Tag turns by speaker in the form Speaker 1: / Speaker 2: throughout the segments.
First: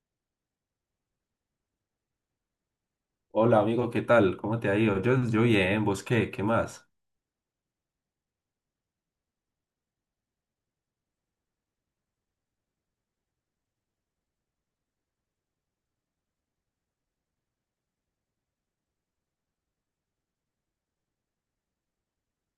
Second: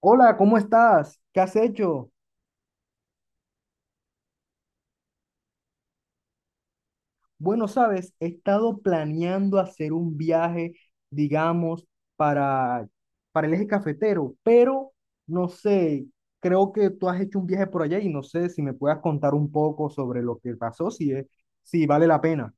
Speaker 1: Hola, ¿cómo estás? ¿Qué has hecho?
Speaker 2: Hola amigo, ¿qué tal? ¿Cómo te ha ido? Yo bien, ¿vos qué? ¿Qué más?
Speaker 1: Bueno, sabes, he estado planeando hacer un viaje, digamos, para, para el eje cafetero, pero no sé, creo que tú has hecho un viaje por allá y no sé si me puedas contar un poco sobre lo que pasó, si vale la pena.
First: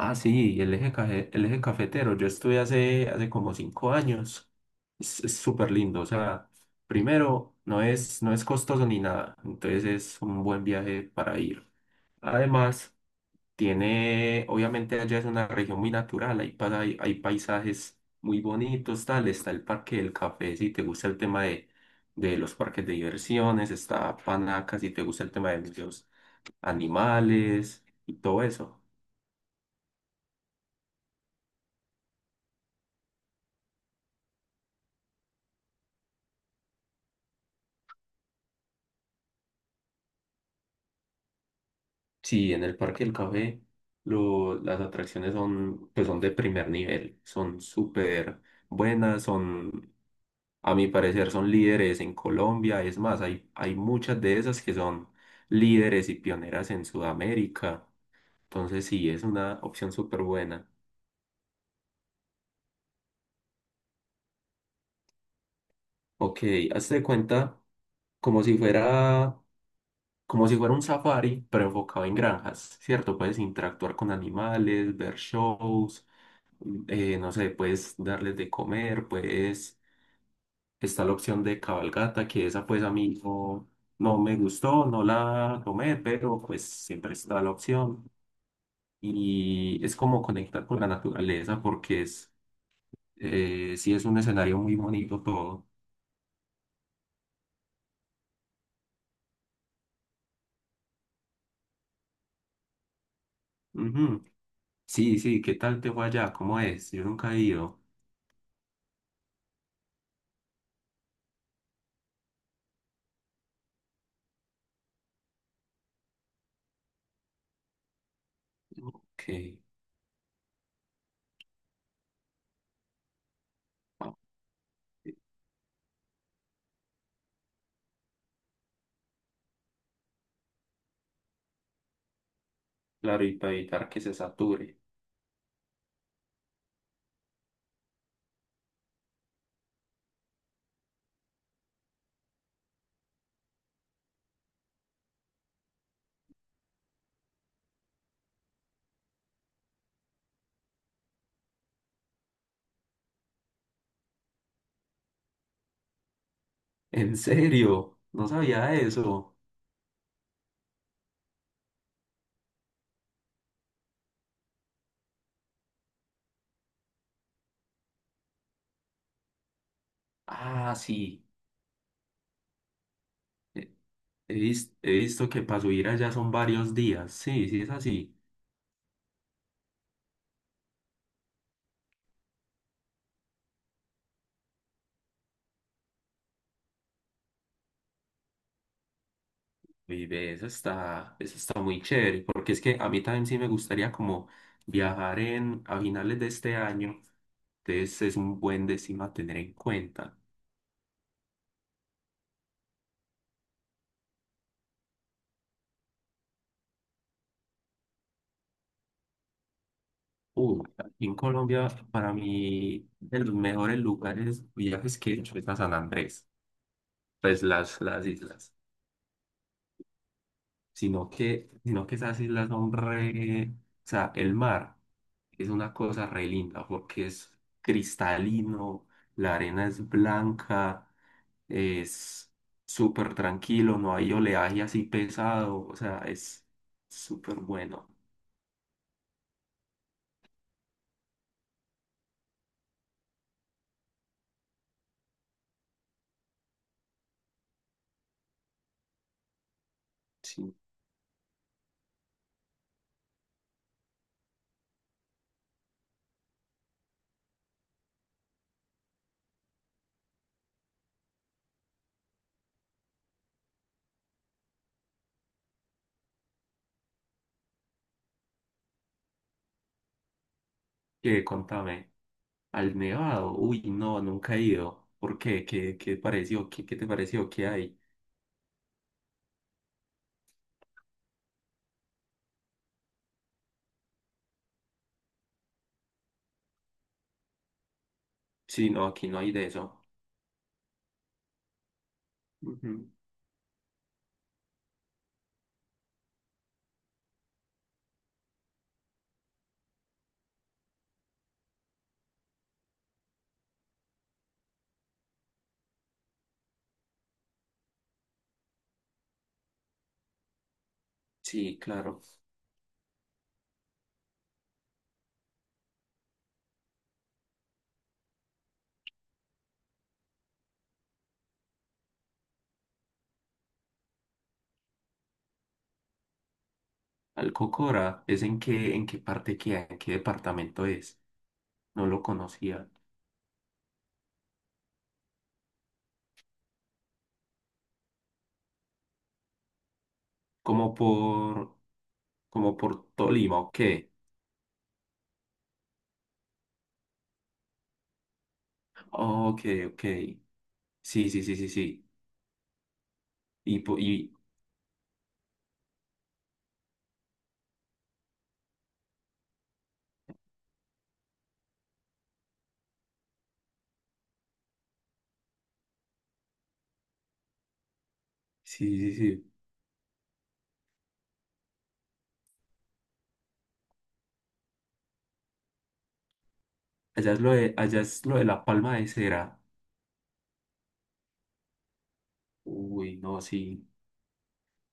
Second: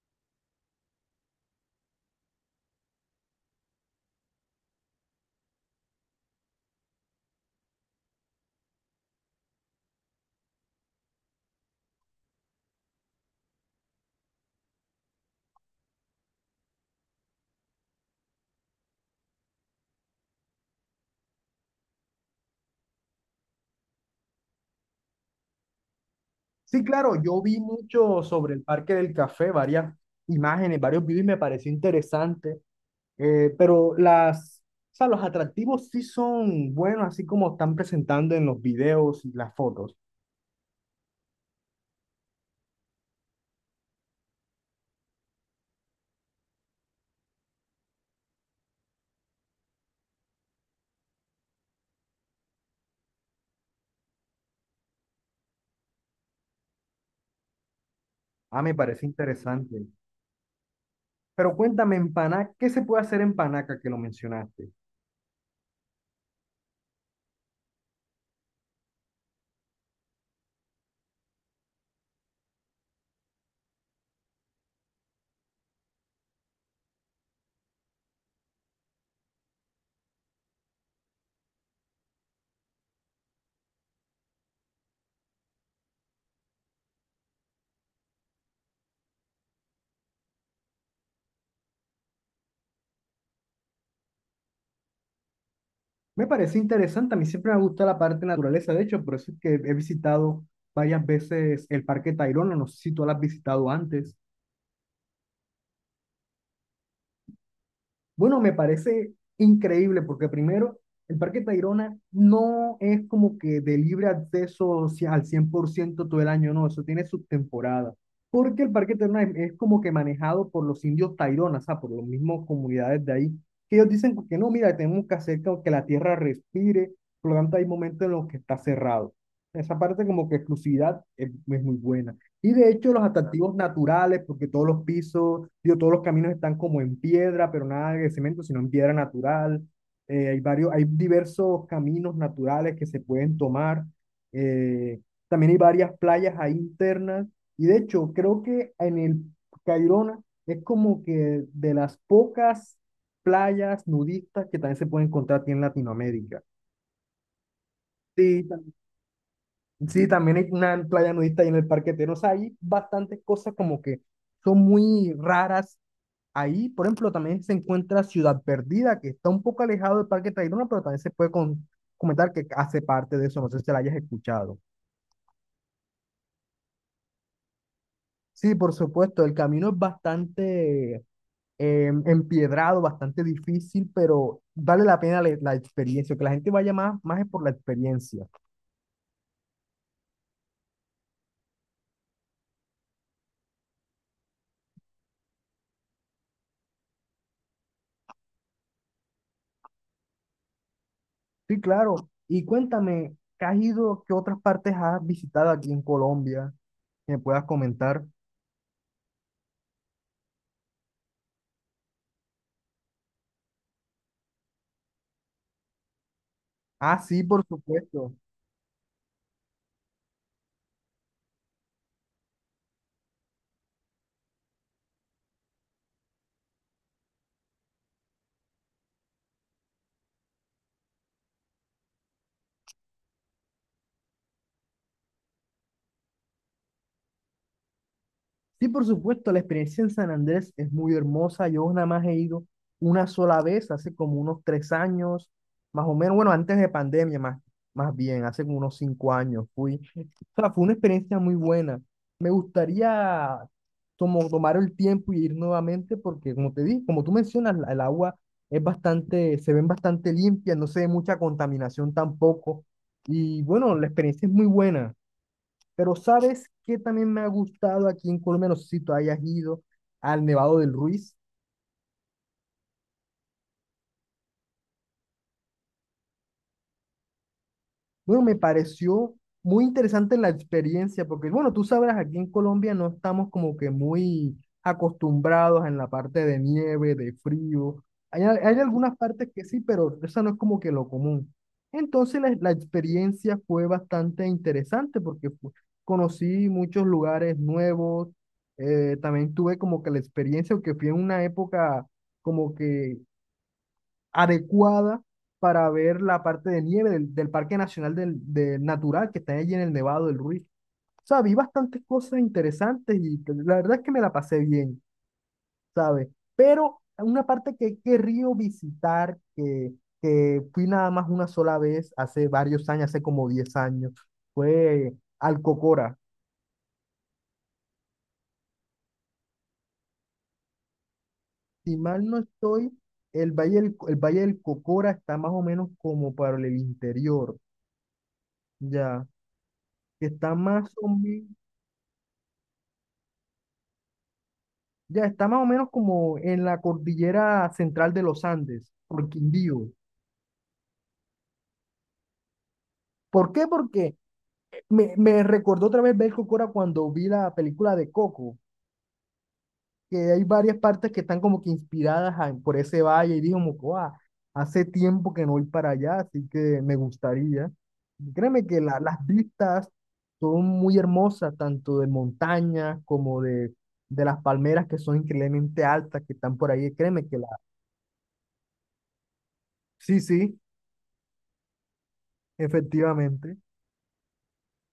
Speaker 2: Ah, sí, el eje cafetero. Yo estuve hace como cinco años. Es súper lindo. O sea, primero, no es costoso ni nada. Entonces es un buen viaje para ir. Además, obviamente allá es una región muy natural. Hay paisajes muy bonitos, tal. Está el Parque del Café, si te gusta el tema de los parques de diversiones. Está Panaca, si te gusta el tema de museos
Speaker 1: Sí, claro, yo vi
Speaker 2: animales y
Speaker 1: mucho
Speaker 2: todo
Speaker 1: sobre el
Speaker 2: eso.
Speaker 1: Parque del Café, varias imágenes, varios videos y me pareció interesante. Eh, pero las, o sea, los atractivos sí son buenos, así como están presentando en los videos y las fotos.
Speaker 2: Sí, en el Parque del Café las atracciones pues son de primer nivel, son súper buenas, a mi parecer, son líderes en Colombia. Es más, hay muchas de esas que son líderes y pioneras en Sudamérica.
Speaker 1: Ah, me
Speaker 2: Entonces
Speaker 1: parece
Speaker 2: sí, es una
Speaker 1: interesante.
Speaker 2: opción súper buena.
Speaker 1: Pero cuéntame, en Paná, ¿qué se puede hacer en Panaca que lo mencionaste?
Speaker 2: Ok, hazte de cuenta como si fuera, como si fuera un safari, pero enfocado en granjas, ¿cierto? Puedes interactuar con animales, ver shows, no sé, puedes darles de comer, está la opción de cabalgata, que esa pues a mí no, no me gustó, no la tomé, pero pues siempre está la opción. Y es como conectar con la naturaleza porque sí es un escenario muy bonito todo.
Speaker 1: Me parece interesante, a mí siempre me gusta la parte de naturaleza, de hecho, por eso es que he visitado varias veces el Parque Tayrona, no sé si tú lo has visitado antes.
Speaker 2: Ujú. Sí, sí, ¿qué tal te fue allá? ¿Cómo es? Yo nunca he ido.
Speaker 1: Bueno, me parece increíble porque primero, el Parque Tayrona no es como que de libre acceso al 100% todo el año, no, eso tiene sus temporadas. Porque el Parque Tayrona es
Speaker 2: Que
Speaker 1: como que manejado por los indios Tayrona, o sea, por las mismas comunidades de ahí, que ellos dicen que no, mira, tenemos que hacer como que la tierra respire, por lo tanto hay momentos en los que está cerrado. Esa parte como que exclusividad es muy buena. Y de hecho los
Speaker 2: Claro, y
Speaker 1: atractivos
Speaker 2: para evitar que se
Speaker 1: naturales, porque todos
Speaker 2: sature.
Speaker 1: los pisos, digo, todos los caminos están como en piedra, pero nada de cemento, sino en piedra natural. Hay varios, hay diversos caminos naturales que se pueden tomar. Eh, También hay varias playas ahí internas. Y de hecho, creo que en el Cairona es como que de las pocas playas nudistas que también se pueden encontrar aquí en Latinoamérica.
Speaker 2: ¿En serio? No
Speaker 1: Sí,
Speaker 2: sabía eso.
Speaker 1: sí, también hay una playa nudista ahí en el Parque Terno. O sea, hay bastantes cosas como que son muy raras ahí. Por ejemplo, también se encuentra Ciudad Perdida, que está un poco alejado del Parque Tayrona,
Speaker 2: Ah,
Speaker 1: pero también se
Speaker 2: sí.
Speaker 1: puede comentar que hace parte de eso. No sé si la hayas
Speaker 2: He
Speaker 1: escuchado.
Speaker 2: vis- he visto que para subir allá son varios días. Sí, sí es así.
Speaker 1: Sí, por supuesto, el camino es bastante empiedrado, bastante difícil, pero vale la pena la experiencia. Que la gente vaya más es por la experiencia.
Speaker 2: Y ve, eso está muy chévere, porque es que a mí también sí me gustaría como viajar a finales de este año. Entonces es un buen destino a tener en cuenta.
Speaker 1: Sí, claro. Y cuéntame, ¿qué has ido, qué otras partes has visitado aquí en Colombia que me puedas comentar?
Speaker 2: Aquí en Colombia, para mí, de los mejores lugares, viajes que he hecho es a San Andrés,
Speaker 1: Ah, sí,
Speaker 2: pues
Speaker 1: por
Speaker 2: las
Speaker 1: supuesto.
Speaker 2: islas. Sino que esas islas son re. O sea, el mar. Es una cosa re linda porque es cristalino, la arena es blanca, es súper tranquilo, no hay oleaje así pesado, o sea, es súper bueno.
Speaker 1: Sí, por supuesto, la experiencia en San Andrés es muy hermosa. Yo nada más he ido una sola vez, hace como unos 3 años, más o menos, bueno, antes de pandemia, más bien, hace como unos 5 años fui. O sea,
Speaker 2: Sí.
Speaker 1: fue una experiencia muy buena. Me gustaría tomar el tiempo y ir nuevamente porque, como te dije, como tú mencionas, el agua es bastante, se ven bastante limpia, no se ve mucha contaminación tampoco. Y bueno, la experiencia es muy buena. Pero ¿sabes qué también me ha gustado aquí en Colombia? No sé si tú hayas ido al Nevado del Ruiz.
Speaker 2: Que contame, al Nevado, uy, no, nunca he ido. ¿Por qué? ¿Qué pareció? ¿Qué te pareció? ¿Qué hay?
Speaker 1: Bueno, me pareció muy interesante la experiencia, porque bueno, tú sabrás, aquí en Colombia no estamos como que muy acostumbrados en la parte de nieve, de frío. Hay
Speaker 2: Sí, no,
Speaker 1: algunas
Speaker 2: aquí no
Speaker 1: partes
Speaker 2: hay
Speaker 1: que
Speaker 2: de
Speaker 1: sí,
Speaker 2: eso.
Speaker 1: pero esa no es como que lo común. Entonces la
Speaker 2: Ujú.
Speaker 1: experiencia fue bastante interesante porque conocí muchos lugares nuevos, también tuve como que la experiencia, que fui en una época como que adecuada para ver la parte de nieve del Parque Nacional Natural que está allí en el Nevado del Ruiz. O sea, vi
Speaker 2: Sí,
Speaker 1: bastantes
Speaker 2: claro.
Speaker 1: cosas interesantes y la verdad es que me la pasé bien, ¿sabes? Pero una parte que he querido visitar, que fui nada más una sola vez hace varios años, hace como 10 años, fue al Cocora.
Speaker 2: Alcocora, ¿es en qué parte queda? ¿En qué departamento es?
Speaker 1: Si
Speaker 2: No lo
Speaker 1: mal no
Speaker 2: conocía.
Speaker 1: estoy, el Valle el Valle del Cocora está más o menos como para el interior, ya, que está más
Speaker 2: Como
Speaker 1: o menos.
Speaker 2: por como por Tolima, ok.
Speaker 1: Ya está más o menos como en la cordillera central de los Andes, por
Speaker 2: Oh, ok,
Speaker 1: Quindío.
Speaker 2: ok. Sí, sí, sí, sí, sí.
Speaker 1: ¿Por qué?
Speaker 2: Y, po-
Speaker 1: Porque
Speaker 2: y
Speaker 1: me recordó otra vez ver Cora cuando vi la película de Coco, que hay varias partes que están como que por ese valle y digo como que, "Guau, hace tiempo que no voy para allá, así que me gustaría". Créeme que
Speaker 2: sí, sí,
Speaker 1: las
Speaker 2: sí.
Speaker 1: vistas son muy hermosas, tanto de montañas como de las palmeras que son increíblemente altas que están por ahí. Créeme
Speaker 2: Allá
Speaker 1: que
Speaker 2: es
Speaker 1: la...
Speaker 2: lo de, allá es lo de la palma de cera.
Speaker 1: Sí, sí,
Speaker 2: Uy, no,
Speaker 1: efectivamente.
Speaker 2: sí.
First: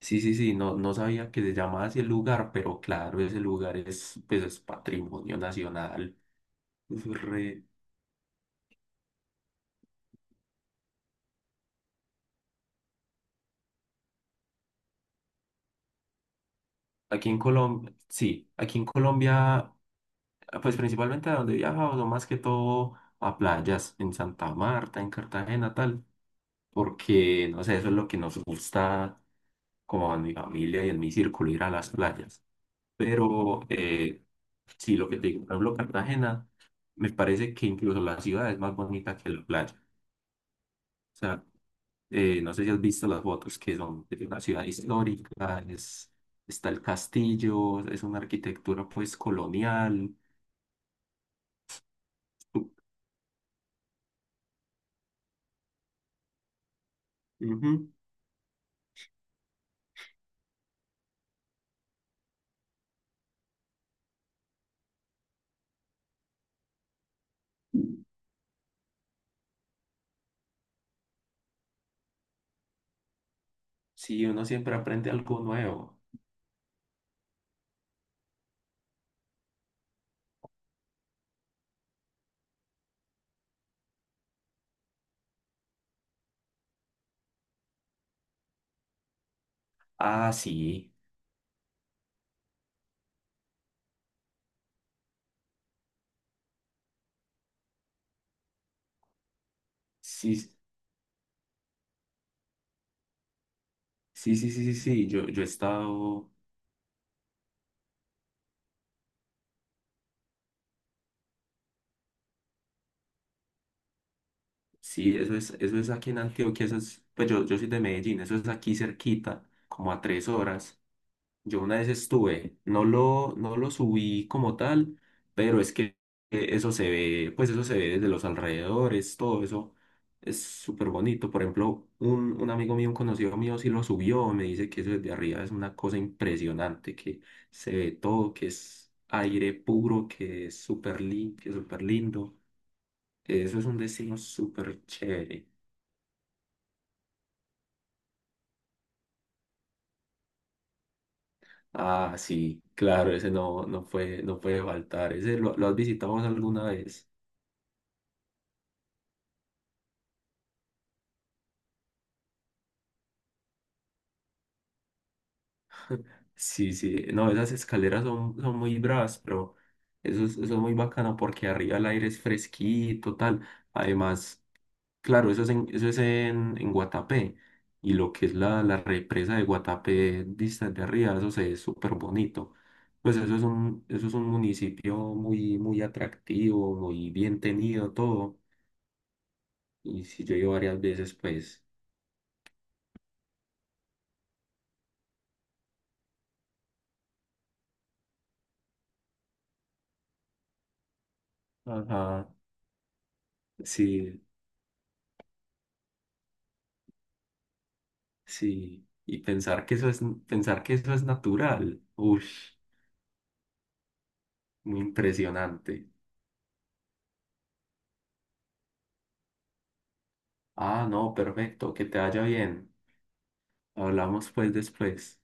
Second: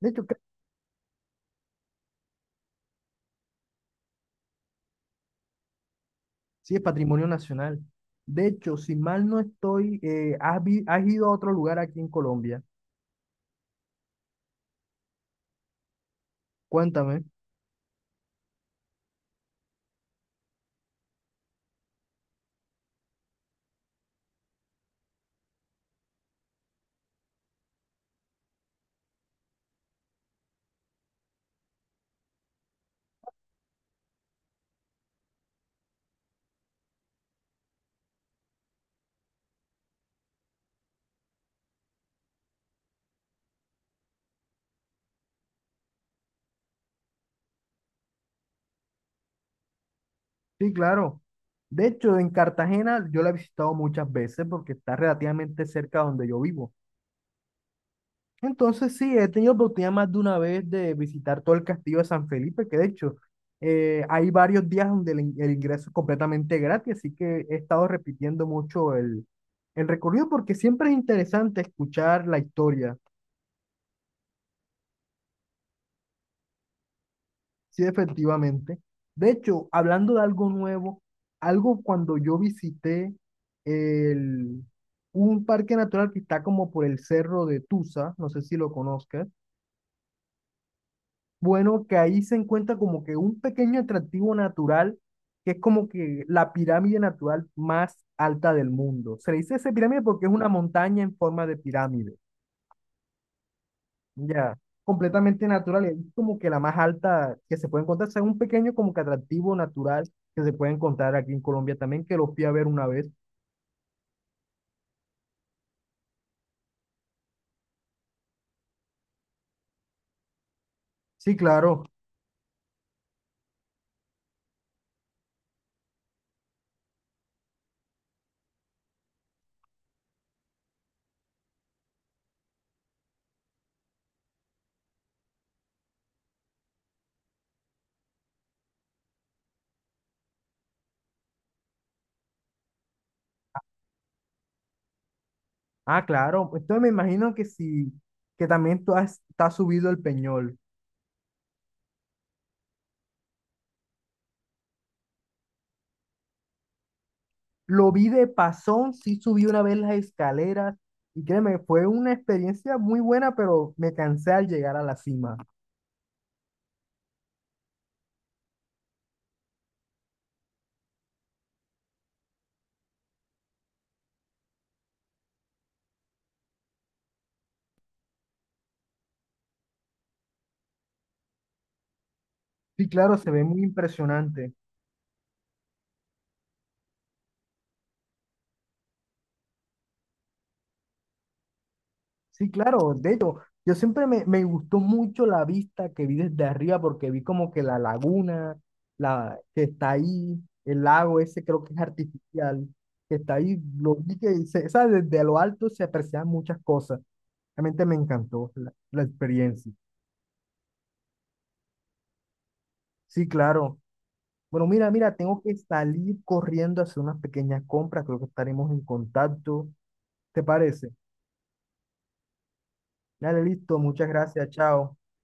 Speaker 1: De
Speaker 2: Sí,
Speaker 1: hecho,
Speaker 2: sí,
Speaker 1: creo.
Speaker 2: sí. No, no sabía que se llamaba así el lugar, pero claro, ese lugar pues es patrimonio nacional.
Speaker 1: Sí, es
Speaker 2: Es
Speaker 1: patrimonio
Speaker 2: re-
Speaker 1: nacional. De hecho, si mal no estoy, has ido a otro lugar aquí en Colombia. Cuéntame.
Speaker 2: Aquí en Colombia, sí, aquí en Colombia, pues principalmente a donde viajamos, no más que todo a playas, en Santa Marta, en Cartagena, tal, porque, no sé, eso es lo que nos gusta con mi familia y en mi círculo ir a las playas. Pero sí, lo que te digo, por ejemplo, Cartagena, me parece que incluso la ciudad es más bonita que la playa. O sea, no sé si has visto las fotos que son de una ciudad histórica, está el castillo, es una arquitectura pues colonial.
Speaker 1: Sí, claro. De hecho, en Cartagena yo la he visitado muchas veces porque está relativamente cerca de donde yo vivo.
Speaker 2: Ujú.
Speaker 1: Entonces, sí, he tenido oportunidad más de una vez de visitar todo el castillo de San Felipe, que de hecho hay varios días donde el ingreso es completamente gratis, así que he estado repitiendo mucho el recorrido porque siempre es interesante escuchar la historia.
Speaker 2: Sí, uno siempre aprende algo nuevo.
Speaker 1: Sí, efectivamente. De hecho, hablando de algo nuevo, algo cuando yo visité el, un parque natural que está como por el cerro de Tusa, no sé si lo conozcas,
Speaker 2: Ah, sí,
Speaker 1: bueno, que ahí se encuentra como que un pequeño atractivo natural que es como que la pirámide natural más alta del mundo. Se le dice esa pirámide porque es una
Speaker 2: sí,
Speaker 1: montaña en forma de pirámide.
Speaker 2: sí, sí,
Speaker 1: Ya,
Speaker 2: sí, sí, sí. Yo he
Speaker 1: completamente natural. Y es
Speaker 2: estado.
Speaker 1: como que la más alta que se puede encontrar. O sea, un pequeño como que atractivo natural que se puede encontrar aquí en Colombia también, que lo fui a ver una vez.
Speaker 2: Sí, eso es aquí en Antioquia, pues yo soy de Medellín, eso es aquí cerquita, como a tres horas.
Speaker 1: Sí,
Speaker 2: Yo una
Speaker 1: claro.
Speaker 2: vez estuve, no lo subí como tal, pero es que pues eso se ve desde los alrededores, todo eso es súper bonito. Por ejemplo, un amigo mío, un conocido mío, sí lo subió, me dice que eso desde arriba es una cosa impresionante, que se ve todo, que es aire puro, que es súper limpio, súper lindo. Eso es un destino súper chévere.
Speaker 1: Ah, claro. Entonces me imagino que sí, que también tú te has subido el Peñol.
Speaker 2: Ah, sí, claro, ese no, no puede faltar. ¿Ese lo has visitado vos alguna vez?
Speaker 1: Lo vi de pasón, sí subí una vez las escaleras y créeme, fue una experiencia muy buena, pero me cansé al llegar a la cima.
Speaker 2: Sí, sí, no, esas escaleras son muy bravas, pero eso es muy bacano porque arriba el aire es fresquito, tal. Además, claro, eso es en Guatapé y lo que es la represa de Guatapé vista de arriba, eso se ve súper bonito.
Speaker 1: Sí,
Speaker 2: Pues
Speaker 1: claro, se
Speaker 2: eso
Speaker 1: ve
Speaker 2: es
Speaker 1: muy
Speaker 2: un, eso es un
Speaker 1: impresionante.
Speaker 2: municipio muy, muy atractivo, muy bien tenido, todo. Y si yo he ido varias veces, pues.
Speaker 1: Sí, claro, de hecho, yo siempre me gustó mucho la vista que vi desde arriba porque vi como que la laguna, la que está ahí, el lago ese creo que es
Speaker 2: Ajá,
Speaker 1: artificial, que está ahí, lo vi
Speaker 2: sí,
Speaker 1: que se, o sea, desde lo alto se aprecian muchas cosas. Realmente me encantó
Speaker 2: sí.
Speaker 1: la
Speaker 2: Y
Speaker 1: experiencia.
Speaker 2: pensar que eso es natural. Uy,
Speaker 1: Sí, claro. Bueno,
Speaker 2: muy
Speaker 1: mira, mira, tengo que
Speaker 2: impresionante.
Speaker 1: salir corriendo a hacer unas pequeñas compras, creo que estaremos en contacto. ¿Te
Speaker 2: Ah,
Speaker 1: parece?
Speaker 2: no, perfecto, que te vaya bien.
Speaker 1: Dale, listo, muchas
Speaker 2: Hablamos
Speaker 1: gracias,
Speaker 2: pues
Speaker 1: chao.
Speaker 2: después.